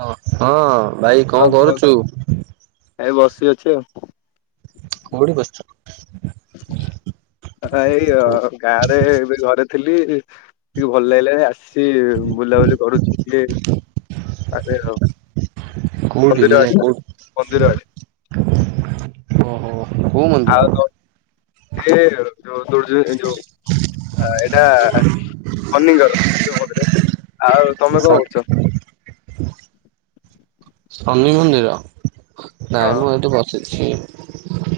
ହଁ ହଁ ଭାଇ କଣ କରୁଛୁ। ଏଇ ବସି ଅଛି ଆଉ। କୋଉଠି ବସିଛ। ଏଇ ଗାଁ ରେ ଏବେ ଘରେ ଥିଲି ଟିକେ ଭଲ ଲାଗିଲାଣି ଆସି। ସିଏ ବୁଲାବୁଲି କରୁଛି ଟିକେ ଆ ଯେ ରହୁ। ମନ୍ଦିର ଆଡେ ମନ୍ଦିର ଆଡେ। ଓ ହୋ। ଆଉ ଦ ଏ ଯଉ ଦୌଡି ଏ ଯଉ ଏ। ଏଟା ଶନିଙ୍କ ଗଛ ଶନିଙ୍କ କତିରେ ଆଉ ତମେ କଣ କରୁଛ। ଶନି ମନ୍ଦିର ନାଇଁ ହଁ ମୁଁ ଏଠି ବସିଛି। ସେଠି।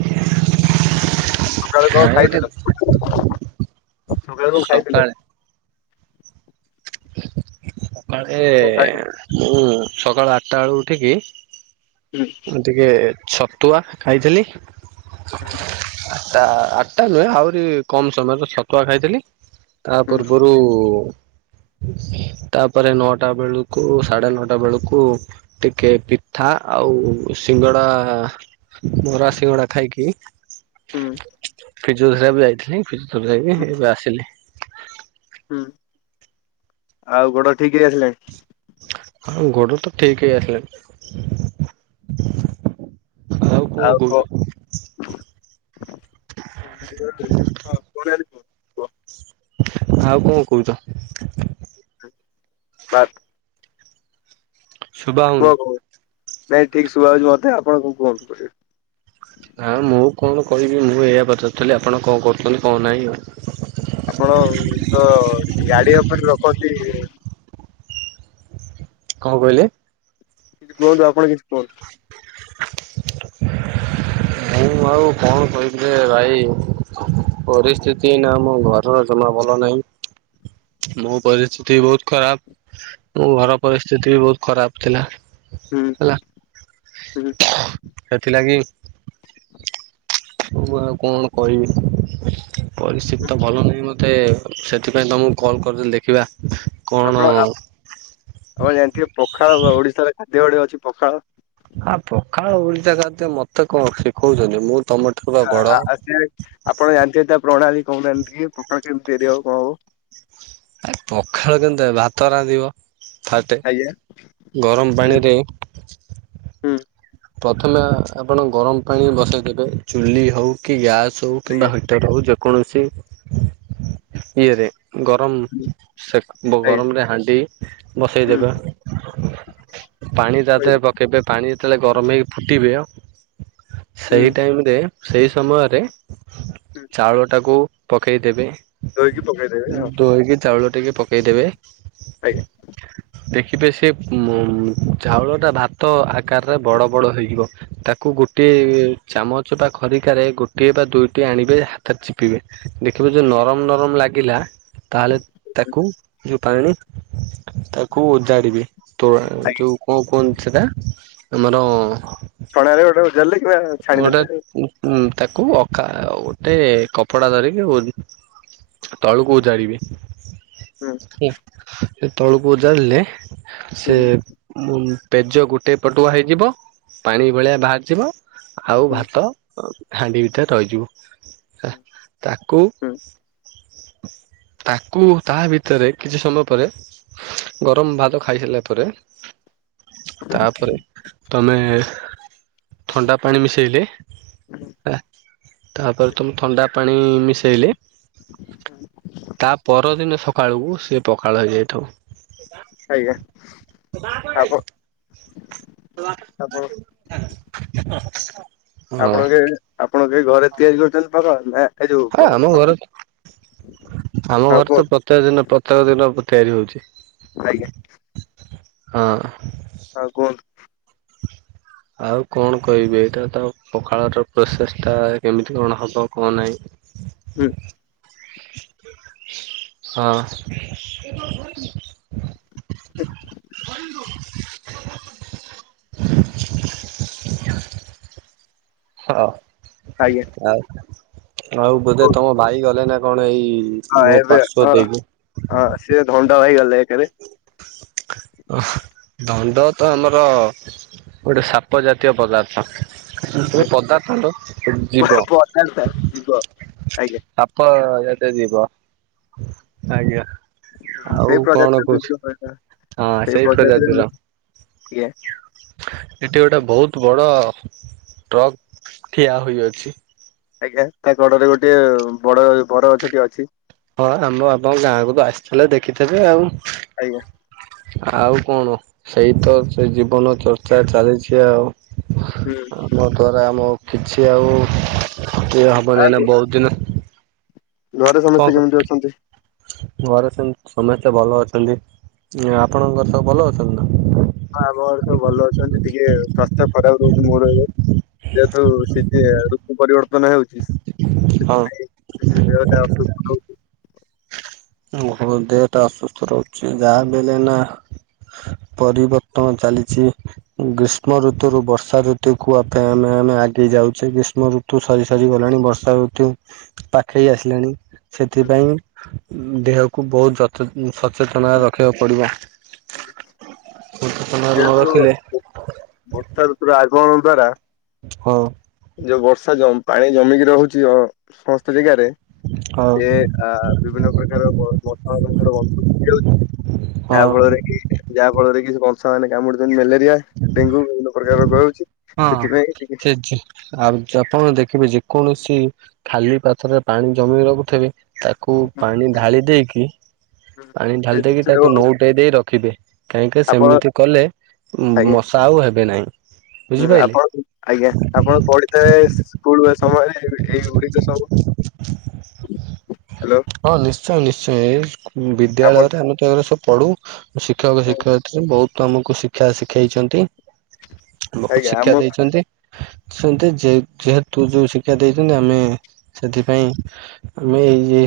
[inaudible] ସକାଳୁ କଣ ଖାଇଥିଲ ସକାଳୁ କଣ ଖାଇଥିଲ। ସକାଳେ ସକାଳେ କଣ ଖାଇଥିଲ? ମୁଁ ସକାଳ ଆଠଟା ବେଳୁକୁ ଉଠିକି। ହୁଁ। ଟିକେ ଛତୁଆ ଖାଇଥିଲି। [unintelligible] ତା ଆଠଟା ନୁହେଁ ଆହୁରି କମ ସମୟରେ ଛତୁଆ ଖାଇଥିଲି ତା ହୁଁ ପୂର୍ବରୁ ତାପରେ ନଅଟା ବେଳୁକୁ ସାଢେ ନଅଟା ବେଳୁକୁ। ଟିକେ ପିଠା ଆଉ ସିଙ୍ଗଡ଼ା ବରା ଶିଙ୍ଗଡ଼ା ଖାଇକି ହୁଁ ଫିଜୁରେ ବି ଯାଇଥିଲି ଫିଜୁ ଯି ହୁଁ ଏବେ ଆସିଲି [unintelligible] ହୁଁ ଆଉ ଗଡ଼ ଠିକ ହେଇ ଆସିଲାଣି ହଁ ଗୋଡ଼ ତ ଠିକ ହେଇ ଆସିଲାଣି ଆଉ କଣ କହୁଛ [unintelligible] ହଁ ପଣ କୁ [unintelligible] ଆଉ କଣ କହୁଛ ବାତ ଶୁଭା ହଉନି କୁହ କୁହ ନାଇଁ ଠିକ ଶୁଭା ଯାଉଛି ମତେ ଆପଣ କଣ କୁହନ୍ତୁ କରିବେ ହଁ ମୁଁ କଣ କହିବି ମୁଁ ଏଇଆ ପଚାରୁଥିଲି ଆପଣ କଣ କରୁଛନ୍ତି କଣ ନାହିଁ ଆଉ ଆପଣ ତ ଗାଡିଆ ଉପରେ ରଖନ୍ତି କଣ କହିଲେ କିଛି କୁହନ୍ତୁ ଆପଣ କିଛି କୁହନ୍ତୁ [inaudible] ମୁଁ ଆଉ କଣ କହିବି ରେ ଭାଇ ପରିସ୍ଥିତି ଏଇନା ଆମ ଘରର ଜମା ଭଲ ନାହିଁ ମୋ ପରିସ୍ଥିତି ବହୁତ ଖରାପ ମୋ ଘର ପରିସ୍ଥିତି ବି ବହୁତ ଖରାପ ଥିଲା ହୁଁ ହେଲା ହୁଁ ସେଥିଲାଗି ତ ମୁଁ ଆଉ କଣ କହିବି ପରିସ୍ଥିତି ତ ଭଲ ନାହିଁ ମୋତେ ସେଥିପାଇଁ ତମକୁ କଲ୍ କରିଦେଲି ଦେଖିବା କଣ ଆପଣ ଆପଣ ଜାଣିଥିବେ ପଖାଳ ଓଡିଶାର ଖାଦ୍ୟ ଗଟେ ଅଛି ପଖାଳ ହଁ ପଖାଳ ଓଡ଼ିଶା ଖାଦ୍ୟ ମତେ କଣ ଶିଖଉଛନ୍ତି ମୁଁ ତମଠାରୁ ବା ବଡ। ସେ ଆପଣ ଜାଣିଥିବେ ତା ପ୍ରଣାଳୀ କହୁନାହାନ୍ତି ଟିକେ ପଖାଳ କେମିତି ତିଆରି ହବ କଣ ହବ ଆ ପଖାଳ କେମିତି ଭାତ ରାନ୍ଧିବ ଫାଷ୍ଟ ଆଜ୍ଞା ଗରମ ହୁଁ ଆଜ୍ଞା ପାଣିରେ ପ୍ରଥମେ ଆପଣ ଗରମ ପାଣି ବସେଇ ଦେବେ ଚୁଲି ହଉ କି ଗ୍ୟାସ୍ ହଉ କିମ୍ବା ହଟର ହେଉ ଯେକୌଣସି ଇଏରେ ଗରମ ସେ ଆଜ୍ଞା ଗରମରେ ହାଣ୍ଡି ବସେଇ ହୁଁ ଦେବେ ପାଣି ତା ହୁଁ ଦେହରେ ପକେଇବେ ପାଣି ଯେତେବେଳେ ଗରମ ହେଇକି ଫୁଟିବେ ସେଇ ହୁଁ। ଟାଇମ ରେ ସେଇ ସମୟରେ ଚାଉଳ ଟାକୁ ପକେଇଦେବେ ଧୋଇକି ପକେଇଦେବେ ହଁ ଧୋଇକି ଚାଉଳ ଟିକେ ପକେଇଦେବେ ଆଜ୍ଞା ଦେଖିବେ ସେ ଉ ଚାଉଳ ଟା ଭାତ ଆକାରରେ ବଡ ବଡ ହେଇଯିବ ତାକୁ ଗୋଟିଏ ଚାମଚ ବା ଖରିକାରେ ଗୋଟିଏ ବା ଦୁଇଟି ଆଣିବେ ହାତରେ ଚିପିବେ ଦେଖିବ ଯୋଉ ନରମ ନରମ ଲାଗିଲା ତାହେଲେ ତାକୁ ଯେଉଁ ପାଣି ତାକୁ ଓଜାଡ଼ିବେ ତ ଆଜ୍ଞା ଯୋଉ କଣ କୁହନ୍ତି ସେଟା ଆମର ପ୍ରଣାରେ [unintelligible] ଜାଲେ କିବା ଗୋଟେ ଉ ତାକୁ ଅଖା ଗୋଟେ କପଡା ଧରିକି ତଳକୁ ଓ ଜାଡିବେ ହୁଁ ସେ ତଳକୁ ଓ ଯାଡ଼ିଲେ ସେ ହୁଁ ମୁ ପେଜ ଗୋଟେ ପଟୁଆ ହେଇଯିବ, ପାଣି ଭଳିଆ ବାହାରିଯିବ, ଆଉ ହୁଁ ଭାତ ହାଣ୍ଡି ବିିଟା ରହିଯିବ, ତାକୁ ହୁଁ ତାକୁ, ତା ଭିତରେ, କିଛି ସମୟ ପରେ ଗରମ ଭାତ ଖାଇସାରିଲା ପରେ, ତାପରେ ତମେ ଥଣ୍ଡା ପାଣି ମିଶାଇଲେ, ତାପରେ ତମେ ଥଣ୍ଡା ପାଣି ମିଶାଇଲେ ତା ପରଦିନ ସକାଳକୁ, ସିଏ ପକାଳ ହେଇଯାଇଥବ। ଆଜ୍ଞା, ଆପ, ଆପଣ [unintelligible] ଆପଣ କେ, ଆପଣ କେହି ଘରେ ତିଆରି କରିଚନ୍ତି ପଖାଳ ନା ଏ ଯୋଉ ହଁ, ଆମ ଆପଣ ଘରେ, ଆମ ହଁ ଘରେ ତ ପ୍ର କୁହନ୍ତୁ ପ୍ରତ୍ୟକ ଦିନ, ପ୍ରତ୍ୟେକ ଦିନ ତିଆରି ହଉଚି। ଆଜ୍ଞା। ହଁ। ଆଉ କୁହନ୍ତୁ? ଆଉ କଣ କହିବି, ଏଇଟା ତ ପଖାଳର ପ୍ରୋସେସ୍ ଟା କେମିତି କଣ ହେବ, କଣ ନାହିଁ? ହୁଁ। ହଁ। [unintelligible] କରନ୍ତୁ। [unintelligible] ହଁ, ଆଜ୍ଞା ଆଉ, ଆଉ ବୋଧେ କୁହନ୍ତୁ ତମ ଭାଇ ଗଲେ ନା କଣ ଏଇ ହଁ ମୋ ଏବେ ପାର୍ଶ୍ୱ ହଁ ଦେଇକି। ହଁ, ସିଏ ଧଣ୍ଡ ହେଇଗଲେ ଏକରେ। ଅ, ଧଣ୍ଡ ତ ଆମର ଗୋଟେ ସାପ ଜାତୀୟ ପଦାର୍ଥ। ସେ ଆଜ୍ଞା ପଦାର୍ଥ ନୁହୁଁ ଜୀବ। ପ୍ରଜାତା ଜୀବ ଆଜ୍ଞା ହଁ, [unintelligible] ହଁ ସେଇ ପ୍ରଜାତିରେ [unintelligible] ହଁ ସେଇ ପ୍ରଜାତିରେ ପ୍ରଜାତିର ଆଜ୍ଞା। ଏଠି ଗୋଟେ ବହୁତ ବଡ଼ ଟ୍ରକ୍ ଠିଆ ହୋଇଅଛି। ଆଜ୍ଞା, ତା କଡରେ ଗୋଟିଏ ବଡ ବରଗଛଟିଏ ଅଛି। ହଁ ଆମ ଆପ ଗାଁକୁ ତ ଆସିଥିଲେ, ଦେଖିଥିବେ ଆଉ। ଆଜ୍ଞା। ଆଉ କଣ ସେଇ ତ, ସେ ଜୀବନ ଚର୍ଚ୍ଚା ଚାଲିଛି ଆଉ। ହୁଁ ମୋ ଦ୍ୱାରା ଆମ କିଛି ଆଉ ଇଏ ହୁଁ। ହେବନହିଁ ଆଉ ନା, ଘ- ବହୁତ ଦିନ ଘରେ କଣ ସମସ୍ତେ କ କେମିତି ଅଛନ୍ତି? ଘରେ ସେମ ସମସ୍ତେ ଭଲ ଅଛନ୍ତି, ଆପଣଙ୍କର ସବୁ ଭଲ ଅଛନ୍ତି ନା? ହଁ, ଆମ ଘରେ ସବୁ ଭଲ ଅଛନ୍ତି, ଟିକେ ସ୍ୱାସ୍ଥ୍ୟ ଖରାପ ରହୁଛି ମୋର ଏବେ। ଯେହେତୁ [unintelligible] ଋତୁ ପରିବର୍ତ୍ତନ ହେଉଛି ନା? ସେଥିପାଇଁ ଏବେ ଟିକେ ଦେହଟା ଅସୁସ୍ଥ ରହୁଚି। ଭୋ ଦେହ ଟା ଅସୁସ୍ଥ ରହୁଛି, ଯାହା ବି ହେ ଲେ ନା ହୁଁ, ପରିବର୍ତ୍ତନ ଚାଲିଚି, ହୁଁ, ଗ୍ରୀଷ୍ମ ଋତୁ ରୁ ବର୍ଷା ଋତୁ, ଋତୁକୁୁ ଆପେ ଆମେ ଆମେ ଆଗେଇ ଯାଉଚେ, ଗ୍ରୀଷ୍ମ ଋତୁ ସରି ହୁଁ, ସରିଗଲାଣି, ବର୍ଷା ଋତୁ ପାଖେଇ ହୁଁ, ଆସିଲାଣି, ହୁଁ, ସେଥିପାଇଁ ଦେହକୁ ବହୁତ ଯ ସଚେତନ ହୁଁ, ରଖିବାକୁ ପଡ଼ିବ। ହୁଁ। [unintelligible] ରଖିଲେ ଯେହେତୁ ବର୍ଷା ଋତୁର ଆଗମନ ଦ୍ଵାରା ହଁ। ଯୋଉ ବର୍ଷା ଜ ପାଣି ଜମିକି ରହୁଚି ହଁ ସମସ୍ତ ଜେଗାରେ ହଁ ଏ ଆ ବିଭିନ୍ନ ପ୍ରକାର ମଶା ମାନଙ୍କର ବଂଶ ବୃଦ୍ଧି ହଉଚି ହଁ ଯାହା ଫଳରେ କି ଯାହା ଫଳରେ କି ମଶା ମାନେ କାମୁଡୁଛନ୍ତି ମ୍ୟାଲେରିଆ ଡେଙ୍ଗୁ ବିଭିନ୍ନ ପ୍ରକାର ରୋଗ ହେଉଚି ହଁ ସେ ଯେ ଆଉ ଆପଣ ଦେଖିବେ ଯେ କୌଣସି ଖାଲି ପାତ୍ର ରେ ପାଣି ଜମି ରଖୁଥିବେ ତାକୁ ପାଣି ଢାଳି ଦେଇକି ପାଣି ସେ ଢାଲି ଦେଇକି ତାକୁ ଜିନିଷଟାକୁ ନଉଟେଇ ଦେଇ ରଖିବେ କାହିଁକି ଆପଣ ସେମିତି କଲେ ଆଜ୍ଞା ମଶା ଆଉ ହେବେ ନାହିଁ। ହୁଁ ବୁଝିପାରିଲେ ଆପଣ ଆଜ୍ଞା ଆପଣ ପଢିଥିବେ ସ୍କୁଲ ସମୟରେ ଏଇଗୁଡିକ ସବୁ ହ୍ୟାଲୋ। ହଁ ନିଶ୍ଚୟ ନିଶ୍ଚୟ ଏ ସ୍କୁ ଆପଣ ବିଦ୍ୟାଳୟରେ ଆମେ ତ ଏ ସବୁ ପଢୁ ଶିକ୍ଷକ ଶିକ୍ଷୟ ବହୁତ ଆମକୁ ଶିକ୍ଷା ଶିଖେଇଛନ୍ତି ବହୁତ ଆଜ୍ଞା ଶିକ୍ଷା ଆମ ଦେଇଚନ୍ତି ସେ ଯେହେତୁ ଯୋଉ ଶିକ୍ଷା ଦେଇଛନ୍ତି ଆମେ ସେଥିପାଇଁ ଆମେ ଏଇ ଯେ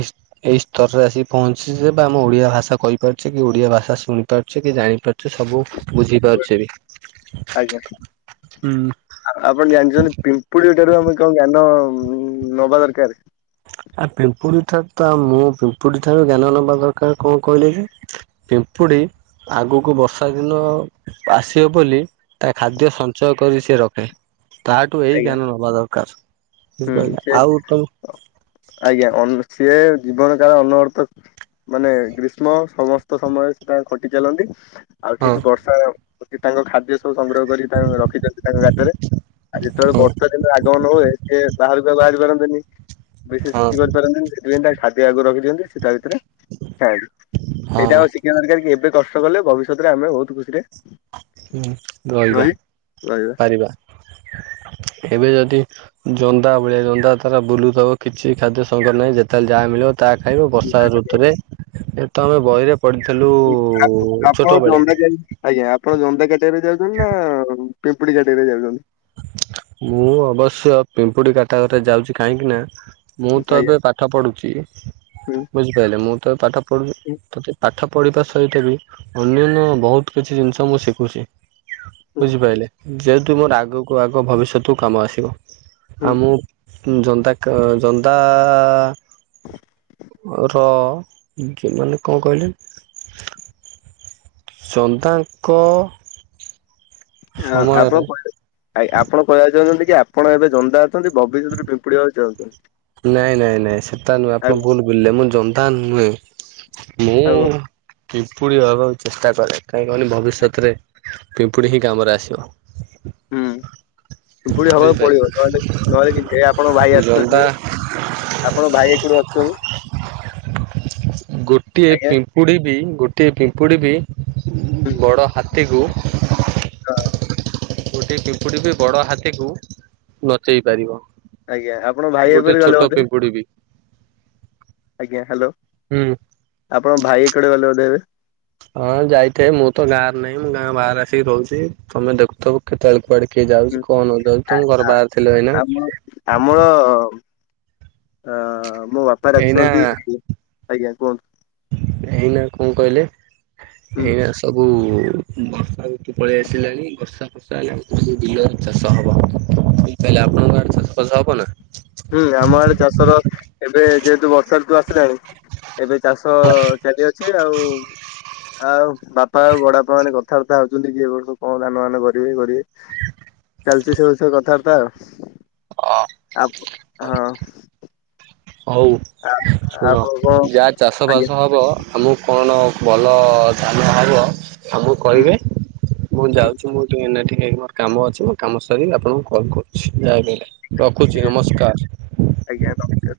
ଏଇ ସ୍ତରରେ ଆସିି ପହଞ୍ଚିଚେ ଯେ ବା ଆମେ ଓଡିଆ ଭାଷା କହିପାରୁଛେ କି ଓଡିଆ ଭାଷା ଶୁଣିପାରୁଚେ କି ଜାଣିପାରୁ ଏ ସବୁ [unintelligible] ବୁଝିପାରୁଛେ ବି। ଆଜ୍ଞା। ଆପଣ ଜାଣିଛନ୍ତି ପିମ୍ପୁଡିଠାରୁ ଆମେ କଣ ଜ୍ଞାନ ନବା ଦରକାର? ଆ ପିମ୍ପୁଡ଼ିଠା ତ ମୁଁ ପିମ୍ପୁଡି ଠାରୁ ଜ୍ଞାନ ନେବା ଦରକାର କଣ କହିଲେ ଯେ ପିମ୍ପୁଡ଼ି ଆଗକୁ ବର୍ଷା ଦିନ ଆସିବ ବୋଲି ତା ଖାଦ୍ୟ ସଞ୍ଚୟ କରି ସିଏ ରଖେ। ତାଠୁ ଏଇ ଆଜ୍ଞା ଜ୍ଞାନ ନବା ଦରକାର ହୁଁ ବୁଝିପାରିଲେ ସେ ଆଉ ତ ଆଜ୍ଞା ସିଏ ଜୀବନ କାଳ ଅନବର୍ତ ମାନେ ଗ୍ରୀଷ୍ମ ସମସ୍ତ ସମୟରେ ସେ ତାଙ୍କ ଖଟି ଚାଲନ୍ତି ଆଉ ହଁ ଠିକ ବର୍ଷା ଅଛି ତାଙ୍କ ଖାଦ୍ୟ ସବୁ ସଂଗ୍ରହ କର ତାଙ୍କ ରଖିଥାନ୍ତି ତାଙ୍କ ଗାତରେ ଆ ଯେତେବେଳେ ହଁ ବର୍ଷା ଦିନ ଆଗମନ ହୁଏ ସେ ବାହାରୁକୁ ବାହାରି ପାରନ୍ତିନି ବିଶେଷ ହଁ କିଛି କରିପାରନ୍ତିନି ଖାଦ୍ୟ ଆଗରୁ ରଖିଅନ୍ତି ସେ ତା ଭିତରେ ଥାଆନ୍ତି ସେଇଟା ହଁ ଆଉ ସି ଖୀବା ଦରକାର କି ଏବେ କଷ୍ଟ କଲେ ଭବିଷ୍ୟତରେ ଆମେ ବହୁତ ଖୁସିରେ ହୁଁ ରହିବା ରହି ରହିବା। ପାରିବା। ଏବେ ଯଦି ଜନ୍ଦା ଭଳିଆ ଜନ୍ଦା ତାରା ବୁଲୁଥିବ କିଛି ଖାଦ୍ୟ ସଂଗ୍ରହ ନାହିଁ ଯେତେବେଳେ ଯାହା ମିଳିବ ତାହା ଖାଇବ ବର୍ଷା ଋତୁରେ ଏତ ଆମ ବହିରେ ପଢ଼ିଥିଲୁ ଉ ଆପ- ଉ ଆପଣ ଛୋଟ ବେଳେ। ଜନ୍ଦା କା ଆଜ୍ଞା ଆପଣ ଜନ୍ଦା କାଟାଗୋରି ରେ ଯାଉଛନ୍ତି ନା ପିମ୍ପୁଡି କାଟାଗୋରିରେ ଯାଉଛନ୍ତି? ମୁଁ ଅବଶ୍ୟ ପିମ୍ପୁଡି କାଟାଗୋରୀରେ ଯାଉଚି କାହିଁକି ନା ମୁଁ ତ ଆଜ୍ଞା ଏବେ ପାଠ ପଢୁଚି ହୁଁ ବୁଝିପାରିଲେ ମୁଁ ତ ଏବେ ପାଠ ହୁଁ ପଢୁଚି ପାଠ ପଢ଼ିବା ସହିତ ବି ଅନ୍ୟାନ୍ୟ ବହୁତ କିଛି ଜିନିଷ ମୁଁ ଶିଖୁଚି ହୁଁ ବୁଝିପାଇଲେ। ଯେହେତୁ ମୋର ଆଗକୁ ଆଗ ଭବିଷ୍ୟତକୁ କାମ ଆସିବ ଆଉ ହୁଁ ମୁଁ ଜନ୍ଦା କା ଜନ୍ଦା ଆ ଆ ର ନିଜେ ନହେଲେ କଣ କହିଲେ ଜନ୍ଦା ଙ୍କ ଆଉ ଆପଣ ଆପଣ କହିବାକୁ ଚାହୁଛନ୍ତି କି ଆପଣ ଏବେ ଜନ୍ଦା ଅଛନ୍ତି ଭବିଷ୍ୟତ ରେ ପିମ୍ପୁିଡି ହେବାକୁ ଚାହୁଁଚନ୍ତି। ନାଇଁ, ନାଇଁ, ନାଇଁ, ସେଟା ନୁହେଁ, ଆପଣ ଭୁଲ ବୁଲିଲେ, ମୁଁ ଜନ୍ଦା ନୁହେଁ। ହବ ମୁଁ ପିମ୍ପୁଡ଼ି ହବାକୁ ଚେଷ୍ଟା କରେ, କାହିଁ କନି ଭବିଷ୍ୟତରେ ପିମ୍ପୁଡ଼ି ହିଁ କାମରେ ଆସିବ। ହୁଁ, ପିମ୍ପୁଡ଼ି ହବାକୁ ପଡିବ, ବୁଝିପାରିଲେ ନହେଲେ ନହେଲେ ହେଇ ଆପଣଙ୍କ ଭାଇ ଜନ୍ଦା ଆସୁଛନ୍ତି। ଆପଣ ଭାଇ ଏ କୋଉଠୁ ଅଛନ୍ତି। ଗୋଟିଏ ଆଜ୍ଞା ପିମ୍ପୁଡ଼ି ବି ଗୋଟିଏ ପିମ୍ପୁଡ଼ି ବି। ବଡ଼ ହାତୀକୁ ଗୋଟେ ପିମ୍ପୁଡ଼ି ବି ବଡ ହାତୀକୁ ନଚେଇ ପାରିବ। ଆଜ୍ଞା ଆପଣଙ୍କ ଭାଇ ଗୋଟେ ଏପରି ଗଲେ ଛୋଟ ବୋଧେ ପିମ୍ପୁଡି ବି। ଆଜ୍ଞା, ହ୍ୟାଲୋ। ହୁଁ। ଆପଣ ଭାଇ କୁଆଡେ ଗଲେ ବୋଧେ ଏବେ। ହଁ, ଯାଇଥାଏ। ମୁଁ ତ ଗାଁରେ ନାହିଁ, ମୁଁ ଗାଁ ବାହାରେ ଆସିକି ରହୁଛି, ତମେ ଦେଖୁଥିବ କେତେବେଳେ କୁଆଡେ କିଏ ହୁଁ, ଯାଉଛି, [inaudible] ତମ ଘର ବାହାର ଥିଲ ଏଇନା? ଆମ ଆମର ଅ, ମୋ ବାପା ଏଇନା ଡାକୁଛନ୍ତି। [inaudible] ଆଜ୍ଞା, କୁହନ୍ତୁ। ଏଇନା, କଣ କହିଲେ ହୁଁ। ଏଇନା ସବୁ? ବର୍ଷା [inaudible] ପଳେଇ ଆସିଲାଣି, ବର୍ଷା ଆଇଲାଣି, ବିଲରେ ଚାଷ ହବ, [inaudible] ଆପଣଙ୍କ ଆ ଚାଷ ଫାଷ ହବ ନା? ହୁଁ, ଆମ ଆଡେ ଚାଷର ଏବେ ଯେହେତୁ ବ ଋତୁ ଆସିଲେଣି, ଆଉ ଏବେ ଚାଷ ଚାଲି ଅଛି ଆଉ। ଆଉ ବାପା ଆଉ ବଡ ବାପା ମାନେ କଥାବାର୍ତ୍ତା ହଉଛନ୍ତି, କିଏ [inaudible] କଣ ଧାନ ମାନ କରିବୁ କରିବୁ। ଚାଲିଛି ସେ ବିଷୟ କଥାବାର୍ତ୍ତା ଆଉ। [inaudible] [inaudible] ହଉ ଆ ଶୁଣ, ଆପଣ କଣ ଯାହା ଚାଷ ଆଜ୍ଞା ବାସ ହବ। ଆମକୁ କଣ ଭଲ ଧାନ ହେବ ଆମକୁ ହୁଁ କହିବେ? ମୁଁ ହୁଁ ଯାଉଛି, ମୁଁ ଟିକେ [inaudible] ମୋର କାମ ଅଛି, କାମ ସରିିକି ଆପଣଙ୍କୁ କଲ୍ କରୁଛି। [inaudible] ଠିକ ରଖୁଛି ନମସ୍କାର। ଆଜ୍ଞା। [inaudible]